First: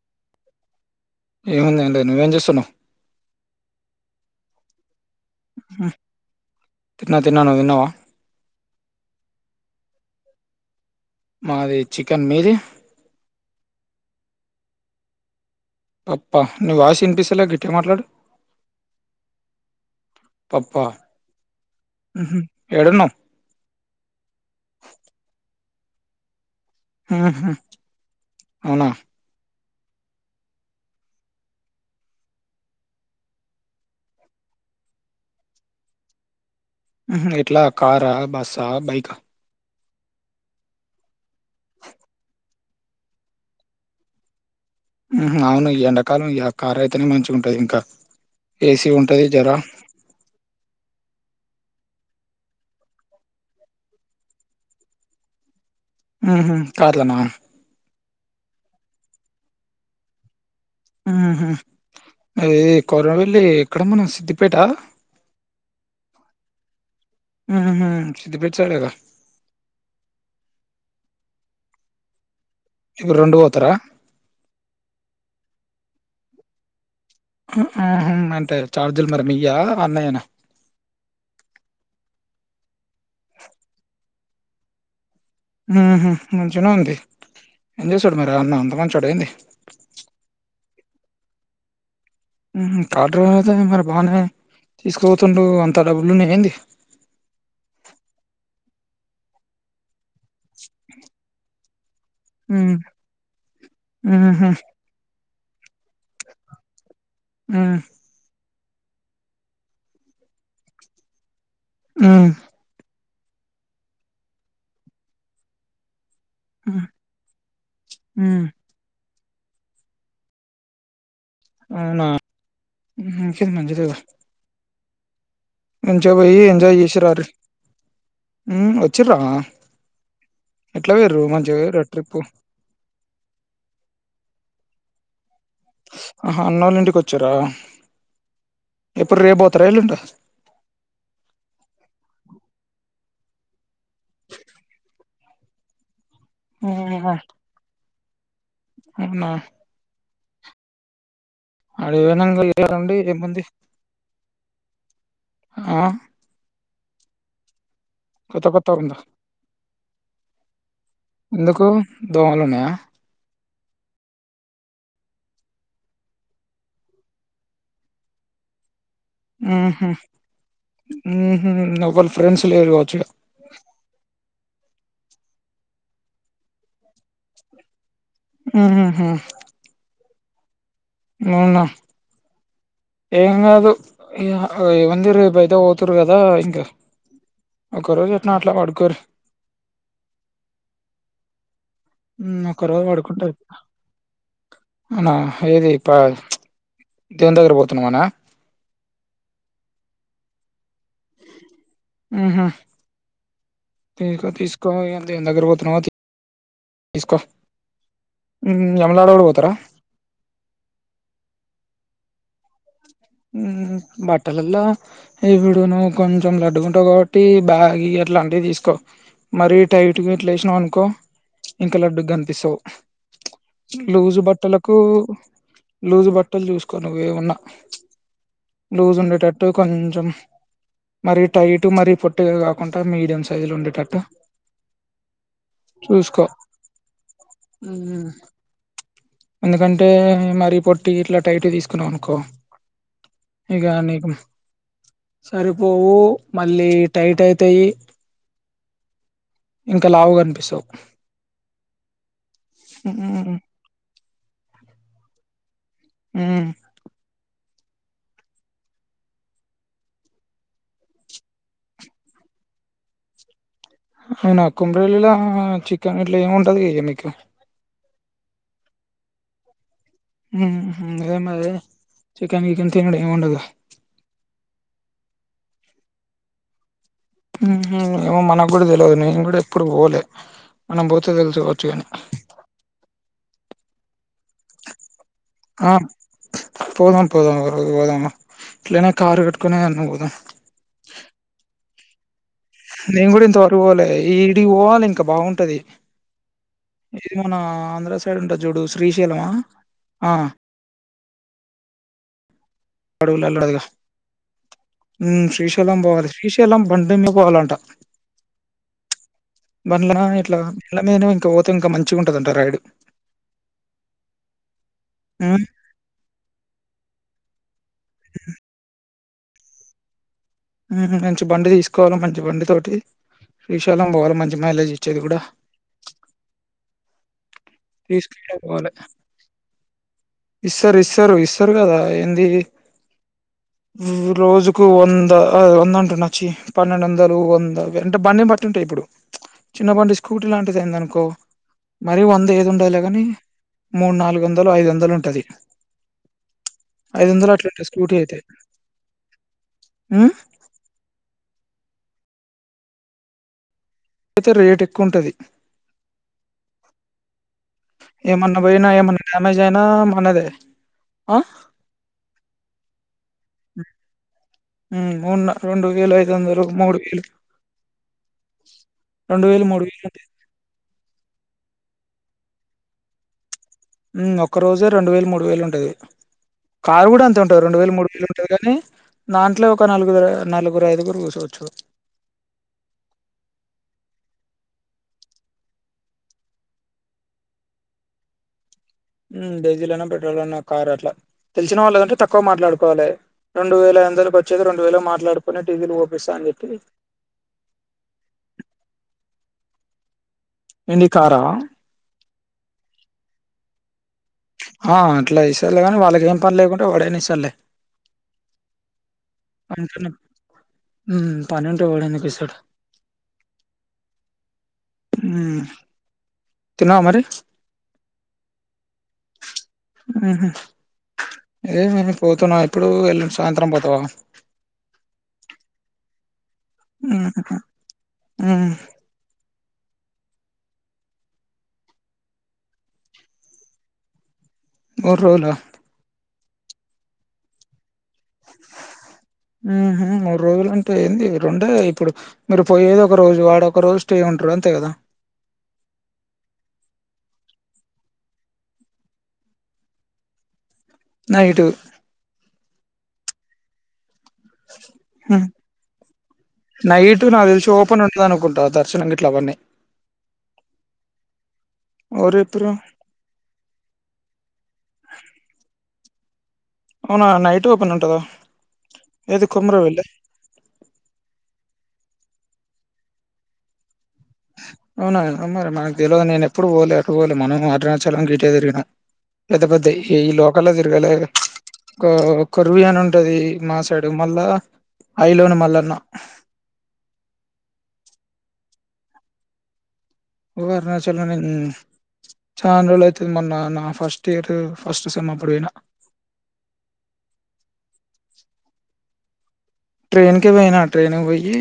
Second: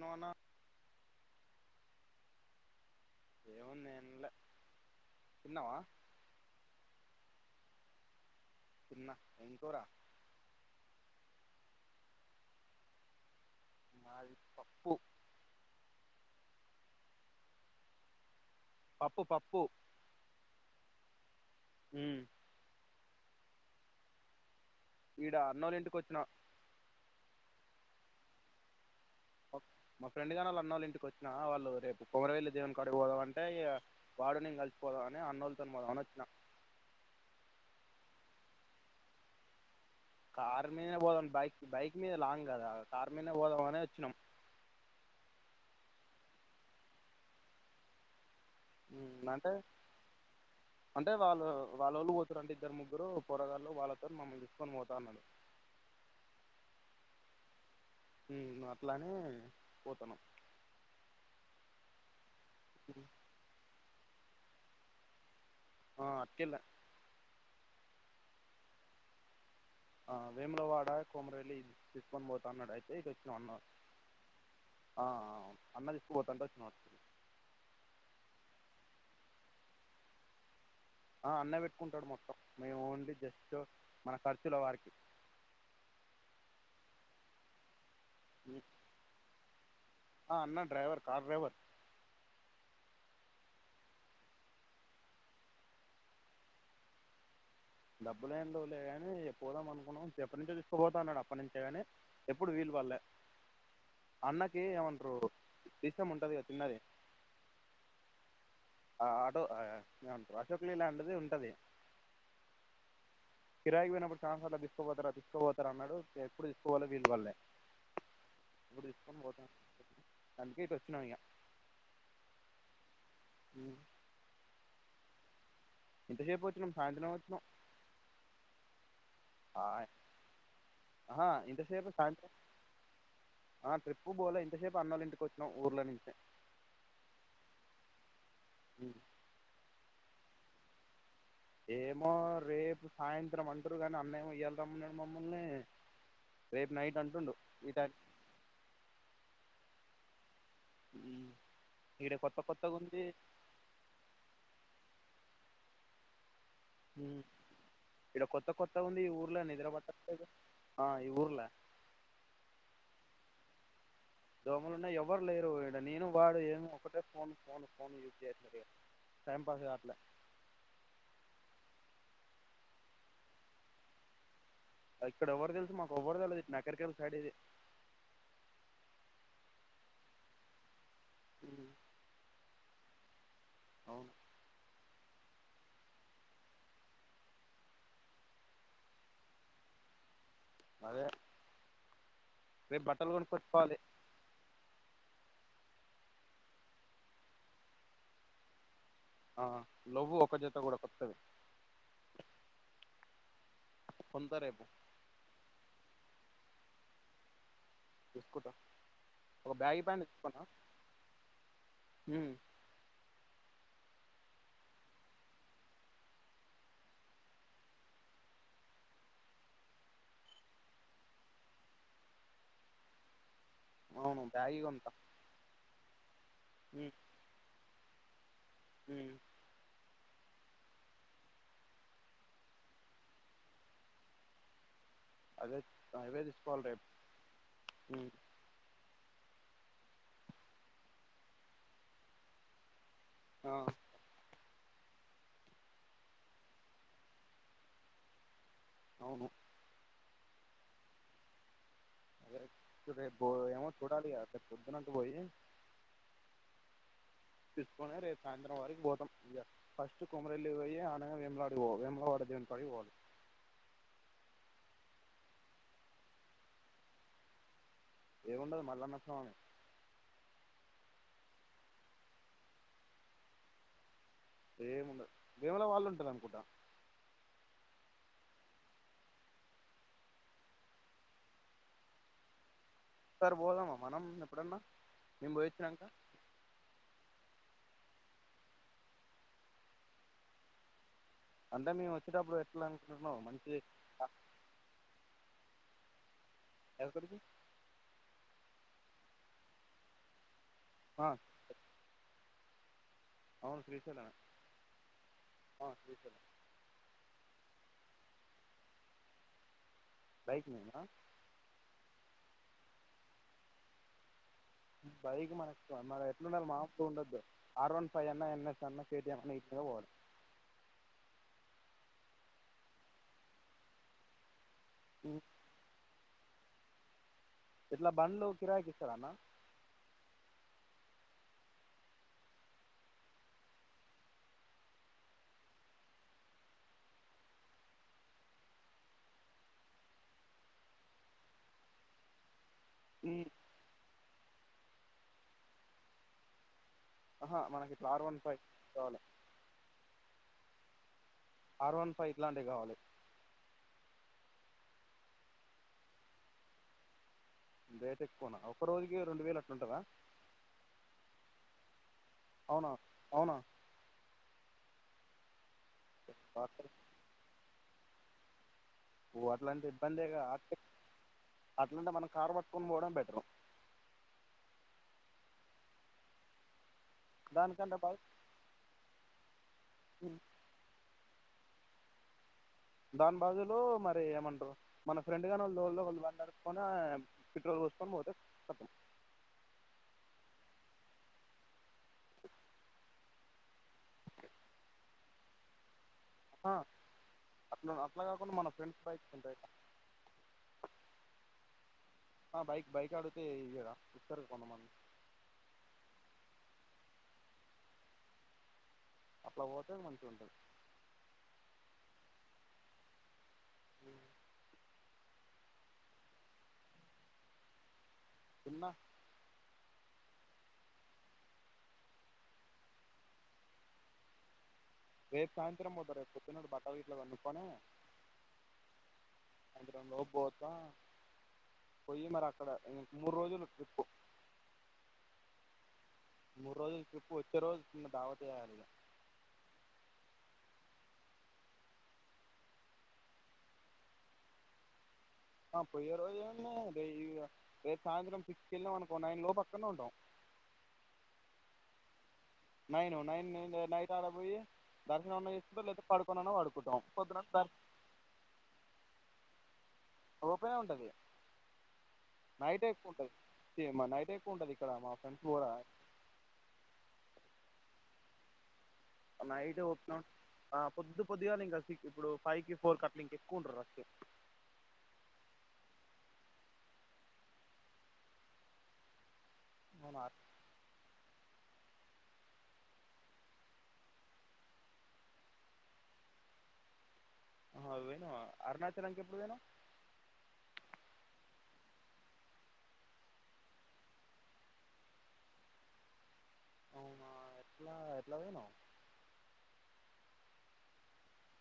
No అన్నా ఏముంది ఎంలేదు. నువ్వేం చేస్తున్నవు? ఎముంది ఎంలే తిన్నవా. తిన్న, తిన్నా. నువ్వు తిన్నవా? తిన్నా. ఎంకూర? మాది చికెన్. మీది? మాది పప్పు పప్పా నీ వాయిస్ వినిపిస్తలే గట్టిగా మాట్లాడు. పప్పు పప్పు ఉమ్. హుహ్ ఏడున్నవ్? కొచ్చినా ఆహా అవునా. ఓ మా ఫ్రెండ్ గాని అనోళ్ళ ఇంటికొచ్చినా. వాళ్ళు రేపు కొమరవెల్లి దేవుని కాడికి పోదాం అంటే ఇగా వాడు నేను కలిసిపోదాం అని అనోళ్ళతో పోదాం అని అచ్చినా. హుహ్ ఎట్లా కారా, బస్సా, బైకా. కార్ మీదనే పోదాం. బైక్ బైక్ మీద లాంగ్ కదా, కార్ మీదనే పోదాం అనే వచ్చినం. హుహ్ అవును ఈ ఎండాకాలం యా కారయితేనే మంచిగా ఉంటది ఇంకా. ఏసీ ఉంటది ఉమ్, అంటే జరా వాలోళ్ళు పోతారంట ఇద్దరు ముగ్గురు పోరగాళ్ళు. వాళ్ళతోని మమ్మల్ని తీసుకొని పోతా అన్నరు. ఉహు కార్లనా. ఉ అట్లానే పోతన్నం. హుహ్ ఇది కొమురవెల్లి ఎక్కడ మన సిద్దిపేటా? ఆ అటుకెల్లె హుహ్ సిద్దిపేట సైడేగా ఆ వేములవాడ, కొమురవెల్లి తీసుకొని పో తన్నడు అయితే ఇటు ఇప్పుడు వచ్చినం రెండు అన్నా పోతారా ఆ అన్న తీసుకు పోతంటే వచ్చినం. అంటే చార్జీలు మరి మీయా అన్నయేన. ఆ అన్నె పెట్టుకుంటడు మొత్తం. మేము ఓన్లీ జస్ట్ మన ఖర్చుల వరికి. హుహ్ మంచిగనే ఉంది. ఏం చేస్తాడు మరి అన్న అంత మంచోడా ఎంది ఆ అన్న driver car driver car driver అయితే మరి బాగానే తీసుకుపోతుండు అంత డబ్బులున్నాయేంది డబ్బులేం పోలే ఇగ పోదాం అనుకున్నాం ఎప్పటి నుంచో తీసుకుపోతా అన్నాడు అప్పటి నుంచే గాని ఎప్పుడు ఉమ్ వీలు పళ్లే ఉహు అన్నకి ఏమంటారు. డీసీఎం ఉంటది కదా చిన్నది ఆ ఆ ఏం అంటారు [unintelligible] లాంటిది ఉంటది. ఆ కిరాయికి పోయినప్పుడు చానా సార్లు తీసుకుపోతారా తీసుకోపోతారా అన్నాడు ఇగ ఎప్పుడు తీసుకోవాలో వీలు బల్లె ఉమ్ ఇప్పుడు అందుకే ఇటు వచ్చినం ఇగ అవునా ఇంకేం ఇక మంచిదెగ మంచిగా పోయి ఇంతసేపు వచ్చినాం ఎంజాయ్ చేసి సాయంత్రం రార్రి వచ్చినాం వచ్చిర్రా ఆ, ఎట్లా పోయిర్రు ఆహా మంచిగా పొయ్యిర్రా ఇంతసేపు ట్రిప్పు సాయంత్రం ఆ ట్రిప్పు పోలె ఇంతసేపు ఇన్నోళ్ల ఇంట్ల నే ఆహా అన్నోళ్ళ ఇంటికి వచ్చార్రా ఎప్పుడు రేపోతారా ఎల్లుండా ఏమో రేపు సాయంత్రం అంటుంర్రు కానీ అన్న ఏమో ఇయ్యల రమ్మన్నాడు మమ్మలిని రేపు నైట్ అంటుండు ఈ టైమ్ కీ అవున ఉ ఆడికి పోయినంక [unintelligible] ఏమంది ఆ ఉం ఇడ కొత్త కొత్తగా కొత్త ఉందా ఉంది ఈ ఊర్లో నిద్రపట్టట్లేదు అ ఈ ఊర్ల ఎందుకు దోమలున్నాయా దోమలు ఉన్నా ఎవరు లేరు ఈడ నేను వాడు ఏమో ఒకటే ఫోన్ ఫోన్ ఫోన్ యూజ్ చేతడే ఉహు ఉహు నవ్ వాళ్ళ ఫ్రెండ్స్ లేరుకావచ్చు ఇడ ఇక్కడ ఎవ్వరు తెల్స్ మాకు ఒవ్వరి తెల్ది ఇనసర్కల్ సైడ్ ఇది ఆహా అవునా ఉమ్, ఏంకాదు అవును ఏముంది రేపైతే పోతురు కదా ఇంగ ఒకరోజు ఎన్లో ఆట్లా పడుకోర్రి అదే ఒక రోజు రేపు బట్టలు పడుకుంటె ఐపోయే కొనుక్కొచ్చుకోవాలి అవునా ఏది ప్ప ప్చ్ దేవున్ దగర్ పోతు నమానా ఆ నువ్వు ఒక జత గూడా ఆహా తీసుకొ కొంత రేపు తీసుకో ఇగ దేవున్ దగ్గరపోతున్నావ్ తీసుకో తీసుకుంటా ఉమ్, యమలాడ కూడా పోతారా ఒక బ్యాగి ప్యాంట్ ఇసుకున్నా ఊమ్ ఉమ్ బట్టలల్ల ఇప్పుడు నువు కొంచెం లడ్డుగుంటావు గాబట్టి బ్యాగీ అట్లాంటి తీసుకో మరి టైట్ ఇట్లేషినుకో ఇంకా లడ్డు గనిపిస్తవ్ లూజు అవును బ్యాగి బట్టలకు కొంటా లూజు బట్టలు దీసుకో నువ్వేవున్న లూజ్ ఉండేటట్టు కొంచెం మరి టైట్ మరి పొట్టిగా గాకుండా మీడియం సైజు లో ఉండేటట్టు అదే అవే చూసుకో తీసుకోవాలి రేప్ ఉమ్ ఎందుకంటే మరి పొట్టి ఇట్లా టైట్ తీసుకున్నావు అనుకో ఆ ఇగ నీకు సరిపోవు మళ్ళీ టైట్ అయితాయి అవును ఇంక లావు కనిపిస్తావు రేేప్ రేపు బో ఎమో చుడాలిగ, రేపు పొద్దున్న అటు బోయి ఉమ్ తీసుకొనే రేపు సాయంత్రం వరికి పోతం ఇగ ఫస్ట్ కొమరల్లి పోయి ఆనగా వెములవాడ పోవాలి వేములవాడ దేవున్ కాడికి పోవలే అవున కొమరవెల్లిల చికెన్, ఇట్లా ఏమి ఉంటది ఏయనీకి. ఏంముండది మల్లన్న స్వామి ఉహ్మ్ ఎమ్ముందదే చికెన్ గికెన్ తిన్నుడు ఏముండదా ఏముండది వేములవాడ లో ఉంటది అనుకుంట ఉహు ఏమో మనకు కూడా తెల్వది. నేను గూడా ఎప్పుడు పోలే మనం బోతే తెలుసుకోవచ్చు గని. ఒకసారి బోధమ్మా, మనం ఎప్పుడన్నా మేం బోయిచ్చినాక. పోదాం పోదాం ఒకరోజు బోదాము ఎట్లన కారు కట్టుకునే అన్నా పోదాం అంటే మేము వచ్చేటపుడు పోయ్ నేను గూడా ఇంతవరకు పోలే, ఈడి పోవాలే ఇంకా బాగుంటది. ఎది ఎక్కడికి మన ఆంధ్ర సైడ్ ఉంటది, జూడు శ్రీశైలమా ఆ. ఆ అవును శ్రీశైలమే ఉమ్ శ్రీశైలం బోవాలి, శ్రీశైలం బండిమే పోవాలంట. బండ్లమే ఇట్లా బైక్ బల మీనా మీద, ఇంకా పోతే ఇంకా మంచిగుంటదంట రైడు. బైకి మనకు మన ఎట్లుండాలి, మాస్తో ఉండదు. ఆర్ వన్ ఫైవ్ అన్న ఎన్ఎస్ అన్నా కేటీఎం అన్న ఇచ్చిన పోవచ్చు ఉమ్ మంచి బండి తీసుకోవాలి మంచి బండి తోటి శ్రీశాలం బోవాలి మంచ్ మంచి మైలేజ్ ఇచ్చేది గూడా ఉమ్, ఇట్లా బండ్లు తీసుకునే కిరైకి పోవాలె. ఇస్తార అన్న. ఇస్తారు ఇస్తారు ఇస్తారు, కదా ఏంది ఉమ్ రోజుకు వంద. ఒ వంద అంటున చి పన్నెండు ఒందలు, ఒంద అంటే బండిని బట్టి ఉంటాయి ఇప్పుడు. చిన్న బండి స్కూటీ లాంటిది అయింది అనుకో మరి వంద ఏయ్ ఉండదులే గాని ఉమ్, మూడు, నాలుగు వందలు, ఐదు వందలు ఉంటది. ఆహా అట్లుంటది మనకి ఇప్పుడు స్కూటీ ఆర్ వన్ ఫైవ్ కావాలే ఉహ్మ్ ఆర్ వన్ ఫైవ్ ఇట్లాంటివి కావాలి. అయితే రేట్ ఎక్కువ ఉంటది. రేట్ ఎక్కువనా ఏమన్నా ఒక బొయినా, రోజుకి ఏమన్నా రెండు వేలు డ్యామేజ్ అయినా అట్లుంటుందా మనదే. అ అవునా, అవునా ఉమ్మ్ ఉన్న రెండు వేల ఐదువందలు, మూడు వేలు. వో అట్లాంటి ఇబ్బందేగా, అట్లాంటే మనం కారు పట్టుకొని పోవడం బెటర్. ఒక్క రోజు రెండు వేలు, మూడు వేలు ఉంటది. కారు కూడా అంతే ఉంటది రెండు వేలు, దానికంటే మూడు వేలు బైక్ ఉంటది, గాని దాంట్లో ఒక నలుగుర్, నలుగురు, ఐదుగురు కూర్చొచ్చు. చో దాని బదులు మరి ఏమంటారు మన ఫ్రెండ్ గానీ తొలోలు వోళ్ళు బకతే పెట్రోల్ పోసుకొని పోతే కతం డీజిల్ అనా, పెట్రోల్ అనా, కార్ అట్లా తెలిసిన వాళ్లదంటే తక్కువ మాట్లాడుకోవాలి. రెండు వేల ఐదువందలకి వచ్చేది రెండు వేలకి మాట్లాడుకుని డిసిల్ పోపి ఆహా అట్లా అట్లా కాకుండా మన ఫ్రెండ్స్ బైక్స్ ఉంటాయ్ ఎంటి కారా పేయిగా ఆ అట్లా ఇస్తార్లే కానీ వాళ్ళకి ఏం పని లేకుంటే వాడైన ఇస్తార్లే. అట్లా పోతే అంతేలే మంచిగా ఉంటది హుమ్మ్ పనుంటే ఎవడు ఎందుకు ఇస్తాడు మ్మ్ తిన్నావ మరి తిన్నా మ్మ్ హు లేదు మళ్ళీ పోతున్నా ఇప్పుడు ఎల్లుండి సాయంత్రం పోతావా రేపు సాయంత్రం పోత రేప్ పొద్దున ఉండి బట్టలు గిట్ల హుహుహు. కొనుక్కుని హ్మ్. స్రాయంత్రం లోపు బోత పోయి మరి అక్కడ ఇ మూడు రోజులు లకి ట్రిప్పు మూడు రోల మూడు రోజుల ట్రిప్పు వచ్చే రోజు కింద దావత్తు ఇయాలిగా రోలు అంటే ఎంది రెండే ఇప్పుడు మీరు పోయేది ఒక రోజు ఆడొ ఒక రోజు స్టే ఉంట్రు అంతే కదా ఆ పోయ్యే రోజు ఏముంది డెయిగ రేపు సాయంత్రం సిక్స్కి ఎళ్ళాం అనుకో నైన్ లోపు అక్కనే ఉంటాం నైటు నైను నైన్ నిజె నైట్ కడ పోయి దర్శన హ్మ్. అన్న చేసుకుంటం లేతే పడుకొనన్న పడుకుంటాం నైటు పొద్దున దర్ గిట్లావన్ని ఓపెనే ఉంటది ఓరిప్పుడు! నైట్ ఎక్కువ ఉంటది మరి నైట్ ఎక్కువ ఉంటది ఇక్కడ మా ఫ్రెండ్స్ కూడా అవునా నైట్ ఓపెన్ ఉంటందా నైట్ ఓపెన్ ఆ పొద్దు పొదుగాలె ద ఇప్పుడు ఫైవ్ కి ఫోర్ కట్ల ఇంక ఎక్కువ ఉంట్రు అచ్చే అవునా మరి మాకు ద్వెల నేను ఎప్పుడు ఓలే రోలే మనం అరుణచలం డిటేరుగ పెద్ద పెద్ద అవునా ఈ లోకల్లో తిరిగాలే గ ఒక కొరువి అని ఉంటది మా సైడ్ మళ్ళా ఐలోన మళ్ళన్న ఏంది నువ్వు అరుణాచలం కి ఎప్పుడు పోయినవ్ నువ్వు అరుణచలం మ్ చాల రోలు అయితుంది మొన్న నా ఫస్ట్ ఇయర్ ఫస్ట్ సెమ్ అప్పుడు ఓయిన అవునా ఎట్లా ఎట్లా పోయినవ్ ట్రైన్కే పోయినా ట్రైన్కి ఒయ్యి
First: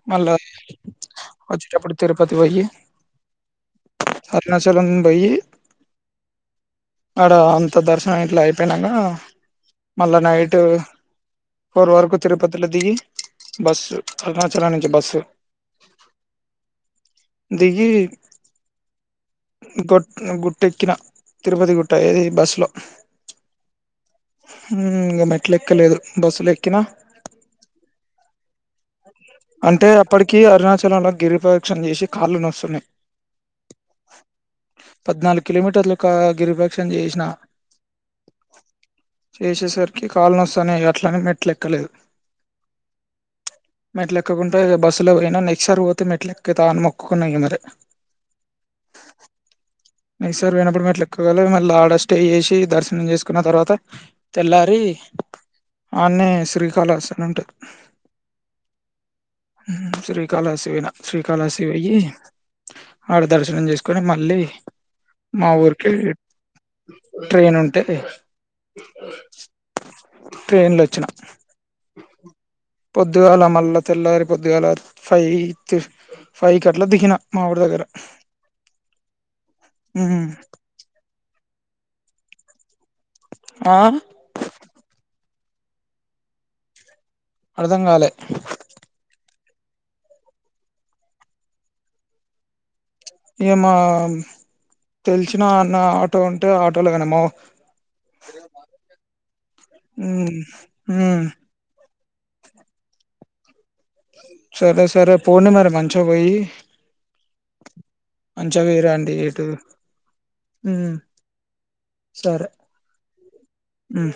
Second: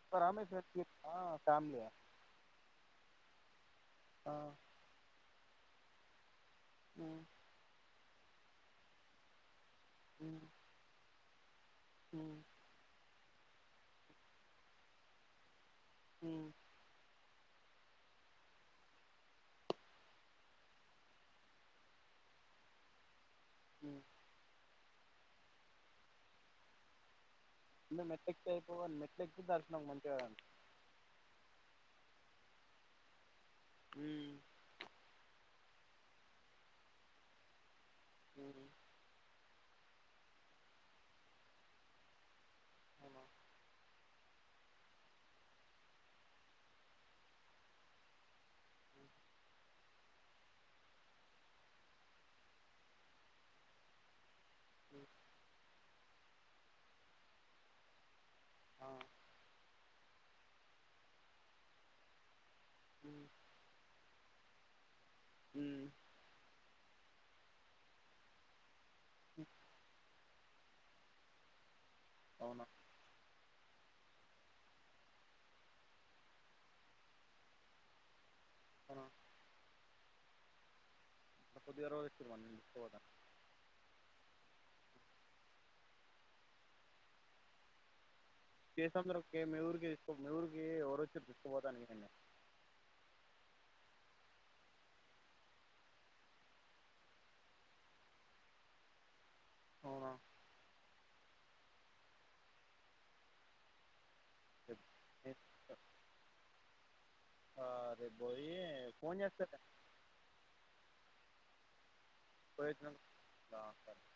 వస్తారా మళ్ళా మీ ఫ్రెండ్స్ ఆ ఫ్యామిలీ వచ్చేటప్పుడు తిరుపతి పోయ్యి ఆ అరుణాచలం బొయ్యి ఉమ్ ఆడ అంత దర్శనం ఇట్లా అయిపోయినాన మళ్ళా ఉమ్ నైట్ ఫోర్ వరకు ఉమ్ తిరుపతిలో దిగి బస్సు అరుణాచలం నుంచి బస్సు మ్ దిగీ గొ గుట్టెక్కిన తిరుపతి గుట్ట ఏది బస్సులో ఉమ్ మ్ ఇంక మెట్లు ఎక్కలేదు బస్సులు ఎక్కిన కింద మెట్లేక్కితే అయిపోవుగాన్లే అంటే అప్పటికి అరుణాచలంలో గిరి ప్రదక్షిణ చేసి కాళ్లు నొస్తున్నాయి ఉమ్ పద్నాలుగు కిలోమీటర్లు ఒక గిరి ప్రదక్షిణ జేసిన మ్మ్ లేసేసరికి కాళ్లు నొస్సనాయి అట్లనే మెట్లెక్కలేదు అవునా మెట్లు ఎక్కకుంటే బస్సులో పోయినా నెక్స్ట్ సారి పోతే మెట్లు ఎక్కుత అని మొక్కుకున్నా ఇంగ మరి మ్మ్ నెక్స్ట్ సారి పోయినప్పుడు మెట్లు ఎక్కాలి మళ్లీ ఆడ స్టే చేసి దర్శనం చేసుకున్న తర్వాత తెల్లారి ఆన్నే శ్రీకాళహస్తి అని ఉంటది ఆ మ్ శ్రీకాళహస్తి ఓయిన శ్రీకాళహస్తి ఓయి ఆడ హ్మ్. దర్శనం చేసుకొని మ ళ్లీ మా హ్మ్. ఊరికి ట్రైన్ ఉంటే ట్రైన్ల వచ్చిన అవునా! పొద్దుగాల మ ల్ల తెల్లారి పొద్దుగాల ఫైవ్ ఫైవ్కి అట్లా దిగిన మా ఊరి దగ్గర అహా మ్ అంత పోద్దుగాల [unintelligible] ఆ అర్థం కాలే కేసముద్రం కి మీ ఊరికి తీసుకో మీ ఊరికి ఎవరోచ్చిరు తీసుకుపోతానికీ నిన్ను మా తెలిసిన అన్న ఆటో ఉంటే ఆటోలో పోయినము [unintelligible] అవునా! ఉమ్ ఉమ్ సరే రేపు సరే పోండి మరి రేపు మంచిగా పోయి ఆహ్, రేపు బోయి మంచిగా పోయిరాండి ఫోను ఎటు చేస్తాలే మ్ సరే పోయొచ్చినంక చెప్తా సరే. మ్